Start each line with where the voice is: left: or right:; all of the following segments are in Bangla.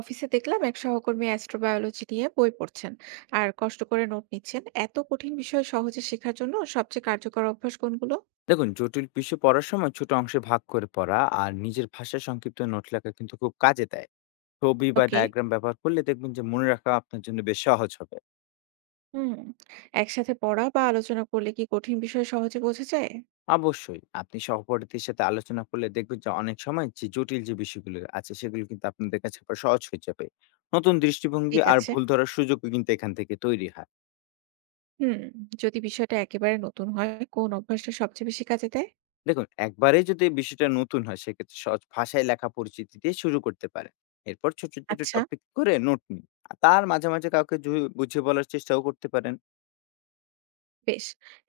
right: অফিসে দেখলাম এক সহকর্মী অ্যাস্ট্রোবায়োলজি নিয়ে বই পড়ছেন আর কষ্ট করে নোট নিচ্ছেন। এত কঠিন বিষয় সহজে শেখার জন্য সবচেয়ে কার্যকর অভ্যাস কোনগুলো?
left: দেখুন জটিল বিষয় পড়ার সময় ছোট অংশে ভাগ করে পড়া আর নিজের ভাষায় সংক্ষিপ্ত নোট লেখা কিন্তু খুব কাজে দেয়। ছবি বা
right: ওকে।
left: ডায়াগ্রাম ব্যবহার করলে দেখবেন যে মনে রাখা আপনার জন্য বেশ সহজ হবে।
right: হুম। একসাথে পড়া বা আলোচনা করলে কি কঠিন বিষয় সহজে বোঝা যায়?
left: অবশ্যই আপনি সহপাঠীদের সাথে আলোচনা করলে দেখবেন যে অনেক সময় যে জটিল বিষয়গুলো আছে সেগুলো কিন্তু আপনাদের কাছে আবার সহজ হয়ে যাবে। নতুন দৃষ্টিভঙ্গি
right: ঠিক
left: আর
right: আছে।
left: ভুল ধরার সুযোগও কিন্তু এখান থেকে তৈরি হয়।
right: হুম। যদি বিষয়টা একেবারে নতুন হয়, কোন অভ্যাসটা সবচেয়ে বেশি কাজে দেয়?
left: দেখুন, একবারেই যদি এই বিষয়টা নতুন হয় সেক্ষেত্রে সহজ ভাষায় লেখা পরিচিতি দিয়ে শুরু করতে পারেন। এরপর ছোট, ছোট
right: আচ্ছা।
left: টপিক করে নোট নিন। আর তার মাঝে, মাঝে কাউকে জু বুঝিয়ে বলার চেষ্টাও করতে পারেন।
right: বেশ।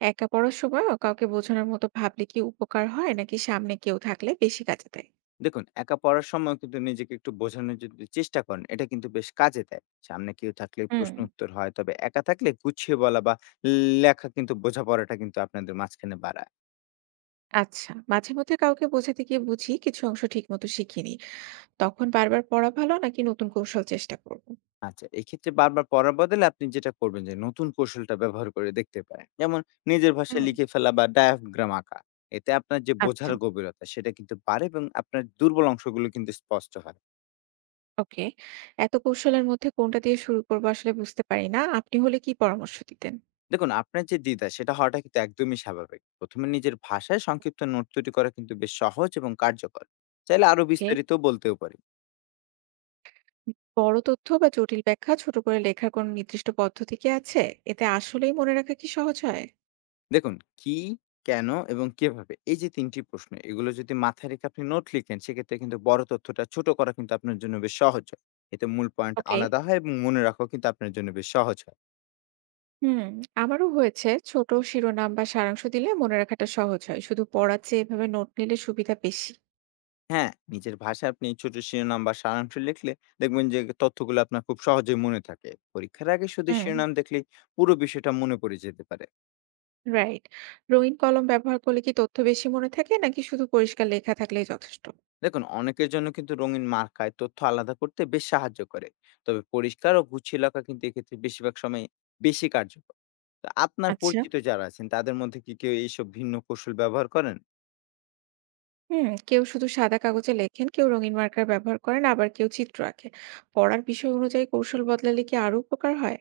right: একা পড়ার সময় কাউকে বোঝানোর মতো ভাবলে কি উপকার হয়, নাকি সামনে কেউ থাকলে বেশি কাজে দেয়?
left: দেখুন, একা পড়ার সময় কিন্তু নিজেকে একটু বোঝানোর যদি চেষ্টা করেন এটা কিন্তু বেশ কাজে দেয়। সামনে কেউ থাকলে
right: হুম।
left: প্রশ্ন উত্তর হয়। তবে একা থাকলে গুছিয়ে বলা বা লেখা কিন্তু বোঝাপড়াটা কিন্তু আপনাদের মাঝখানে বাড়ায়।
right: আচ্ছা, মাঝে মধ্যে কাউকে বোঝাতে গিয়ে বুঝি কিছু অংশ ঠিক মতো শিখিনি। তখন বারবার পড়া ভালো নাকি নতুন কৌশল চেষ্টা করব?
left: আচ্ছা, এক্ষেত্রে বারবার পড়ার বদলে আপনি যেটা করবেন যে নতুন কৌশলটা ব্যবহার করে দেখতে পারেন। যেমন নিজের
right: হুম।
left: ভাষায় লিখে ফেলা বা ডায়াগ্রাম আঁকা। এতে আপনার যে
right: আচ্ছা।
left: বোঝার গভীরতা সেটা কিন্তু বাড়ে এবং আপনার দুর্বল অংশগুলো কিন্তু স্পষ্ট হয়।
right: ওকে। এত কৌশলের মধ্যে কোনটা দিয়ে শুরু করব আসলে বুঝতে পারি না, আপনি হলে কি পরামর্শ দিতেন?
left: দেখুন আপনার যে দ্বিধা সেটা হওয়াটা কিন্তু একদমই স্বাভাবিক। ১ম এ নিজের ভাষায় সংক্ষিপ্ত নোট তৈরি করা কিন্তু বেশ সহজ এবং কার্যকর। চাইলে আরো
right: ওকে।
left: বিস্তারিত বলতেও পারি।
right: বড় তথ্য বা জটিল ব্যাখ্যা ছোট করে লেখার কোনো নির্দিষ্ট পদ্ধতি কি আছে? এতে আসলেই মনে রাখা কি সহজ হয়?
left: দেখুন, কি, কেন এবং কিভাবে এই যে ৩ টি প্রশ্ন এগুলো যদি মাথায় রেখে আপনি নোট লিখেন সেক্ষেত্রে কিন্তু বড় তথ্যটা ছোট করা কিন্তু আপনার জন্য বেশ সহজ হয়। এতে মূল পয়েন্ট
right: ওকে।
left: আলাদা হয় এবং মনে রাখাও কিন্তু আপনার জন্য বেশ সহজ হয়।
right: হুম। আমারও হয়েছে, ছোট শিরোনাম বা সারাংশ দিলে মনে রাখাটা সহজ হয়। শুধু পড়ার চেয়ে এভাবে নোট নিলে সুবিধা বেশি?
left: হ্যাঁ, নিজের ভাষায় আপনি ছোট শিরোনাম বা সারাংশ লিখলে দেখবেন যে তথ্যগুলো আপনার খুব সহজেই মনে থাকে। পরীক্ষার আগে শুধু
right: হুম।
left: শিরোনাম দেখলেই পুরো বিষয়টা মনে পড়ে যেতে পারে।
right: রাইট। রঙিন কলম ব্যবহার করলে কি তথ্য বেশি মনে থাকে, নাকি শুধু পরিষ্কার লেখা থাকলেই যথেষ্ট?
left: দেখুন অনেকের জন্য কিন্তু রঙিন মার্কায় তথ্য আলাদা করতে বেশ সাহায্য করে। তবে পরিষ্কার ও গুছিয়ে লেখা কিন্তু এক্ষেত্রে বেশিরভাগ সময় বেশি কার্যকর। তো আপনার
right: আচ্ছা।
left: পরিচিত যারা আছেন তাদের মধ্যে কি কেউ এইসব ভিন্ন কৌশল ব্যবহার করেন?
right: হুম, কেউ শুধু সাদা কাগজে লেখেন, কেউ রঙিন মার্কার ব্যবহার করেন, আবার কেউ চিত্র আঁকেন। পড়ার বিষয় অনুযায়ী কৌশল বদলালে কি আরো উপকার হয়?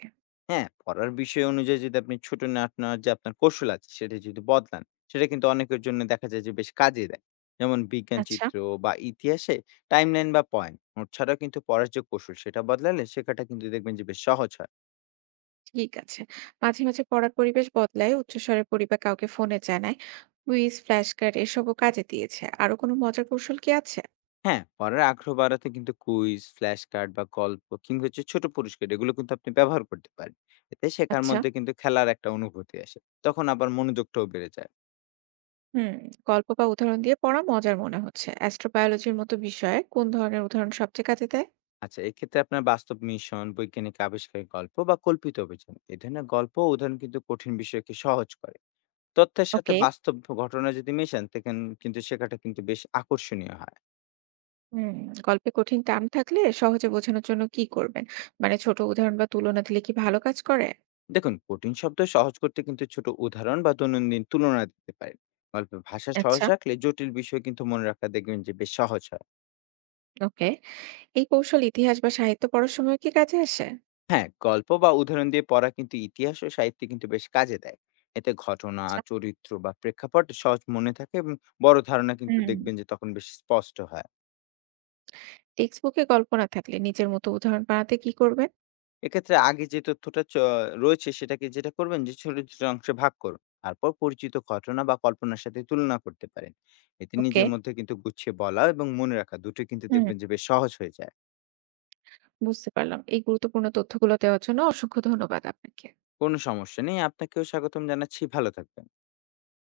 left: হ্যাঁ, পড়ার বিষয় অনুযায়ী যদি আপনি ছোট নোট নেওয়ার যে আপনার কৌশল আছে সেটা যদি বদলান সেটা কিন্তু অনেকের জন্য দেখা যায় যে বেশ কাজে দেয়। যেমন বিজ্ঞান
right: আচ্ছা।
left: চিত্র বা ইতিহাসে টাইমলাইন বা পয়েন্ট নোট ছাড়াও কিন্তু পড়ার যে কৌশল সেটা বদলালে শেখাটা কিন্তু দেখবেন যে বেশ সহজ হয়।
right: ঠিক আছে। মাঝে মাঝে পড়ার পরিবেশ বদলায়, উচ্চস্বরে পড়ি বা কাউকে ফোনে জানাই। কুইজ, ফ্ল্যাশ কার্ড এসবও কাজে দিয়েছে। আরো কোনো মজার কৌশল কি আছে?
left: হ্যাঁ, পড়ার আগ্রহ বাড়াতে কিন্তু কুইজ, ফ্ল্যাশ কার্ড বা গল্প কিংবা হচ্ছে ছোট পুরস্কার এগুলো কিন্তু আপনি ব্যবহার করতে পারেন। এতে শেখার
right: আচ্ছা।
left: মধ্যে কিন্তু খেলার একটা অনুভূতি আসে। তখন আবার মনোযোগটাও বেড়ে যায়।
right: হুম, গল্প বা উদাহরণ দিয়ে পড়া মজার মনে হচ্ছে। অ্যাস্ট্রোবায়োলজির মতো বিষয়ে কোন ধরনের উদাহরণ সবচেয়ে কাজে দেয়?
left: আচ্ছা, এক্ষেত্রে আপনার বাস্তব মিশন, বৈজ্ঞানিক আবিষ্কারের গল্প বা কল্পিত অভিযান এ ধরনের গল্প ও উদাহরণ কিন্তু কঠিন বিষয়কে সহজ করে। তথ্যের সাথে
right: ওকে।
left: বাস্তব ঘটনা যদি মেশান, তখন কিন্তু শেখাটা কিন্তু বেশ আকর্ষণীয় হয়।
right: হুম, গল্পে কঠিন টার্ম থাকলে সহজে বোঝানোর জন্য কি করবেন? মানে ছোট উদাহরণ বা তুলনা দিলে কি ভালো কাজ করে?
left: দেখুন কঠিন শব্দ সহজ করতে কিন্তু ছোট উদাহরণ বা দৈনন্দিন তুলনা দিতে পারেন। গল্পের ভাষা সহজ
right: আচ্ছা।
left: রাখলে জটিল বিষয় কিন্তু মনে রাখা দেখবেন যে বেশ সহজ হয়।
right: ওকে। এই কৌশল ইতিহাস বা সাহিত্য পড়ার সময় কি কাজে আসে?
left: হ্যাঁ, গল্প বা উদাহরণ দিয়ে পড়া কিন্তু ইতিহাস ও সাহিত্যে কিন্তু বেশ কাজে দেয়। এতে ঘটনা
right: আচ্ছা।
left: চরিত্র বা প্রেক্ষাপট সহজ মনে থাকে এবং বড় ধারণা কিন্তু
right: হুম।
left: দেখবেন যে তখন বেশ স্পষ্ট হয়।
right: টেক্সট বুকে গল্প না থাকলে নিজের মতো উদাহরণ বানাতে কি করবেন?
left: এক্ষেত্রে আগে যে তথ্যটা চ রয়েছে সেটাকে যেটা করবেন যে ছোট, ছোট অংশে ভাগ করুন। তারপর পরিচিত ঘটনা বা কল্পনার সাথে তুলনা করতে পারেন। এতে
right: ওকে।
left: নিজের মধ্যে কিন্তু গুছিয়ে বলা এবং মনে রাখা দুটোই কিন্তু
right: হুম,
left: দেখবেন যে বেশ সহজ হয়ে যায়।
right: বুঝতে পারলাম। এই গুরুত্বপূর্ণ তথ্যগুলো দেওয়ার জন্য অসংখ্য ধন্যবাদ আপনাকে।
left: কোনো সমস্যা নেই। আপনাকেও স্বাগতম জানাচ্ছি। ভালো থাকবেন।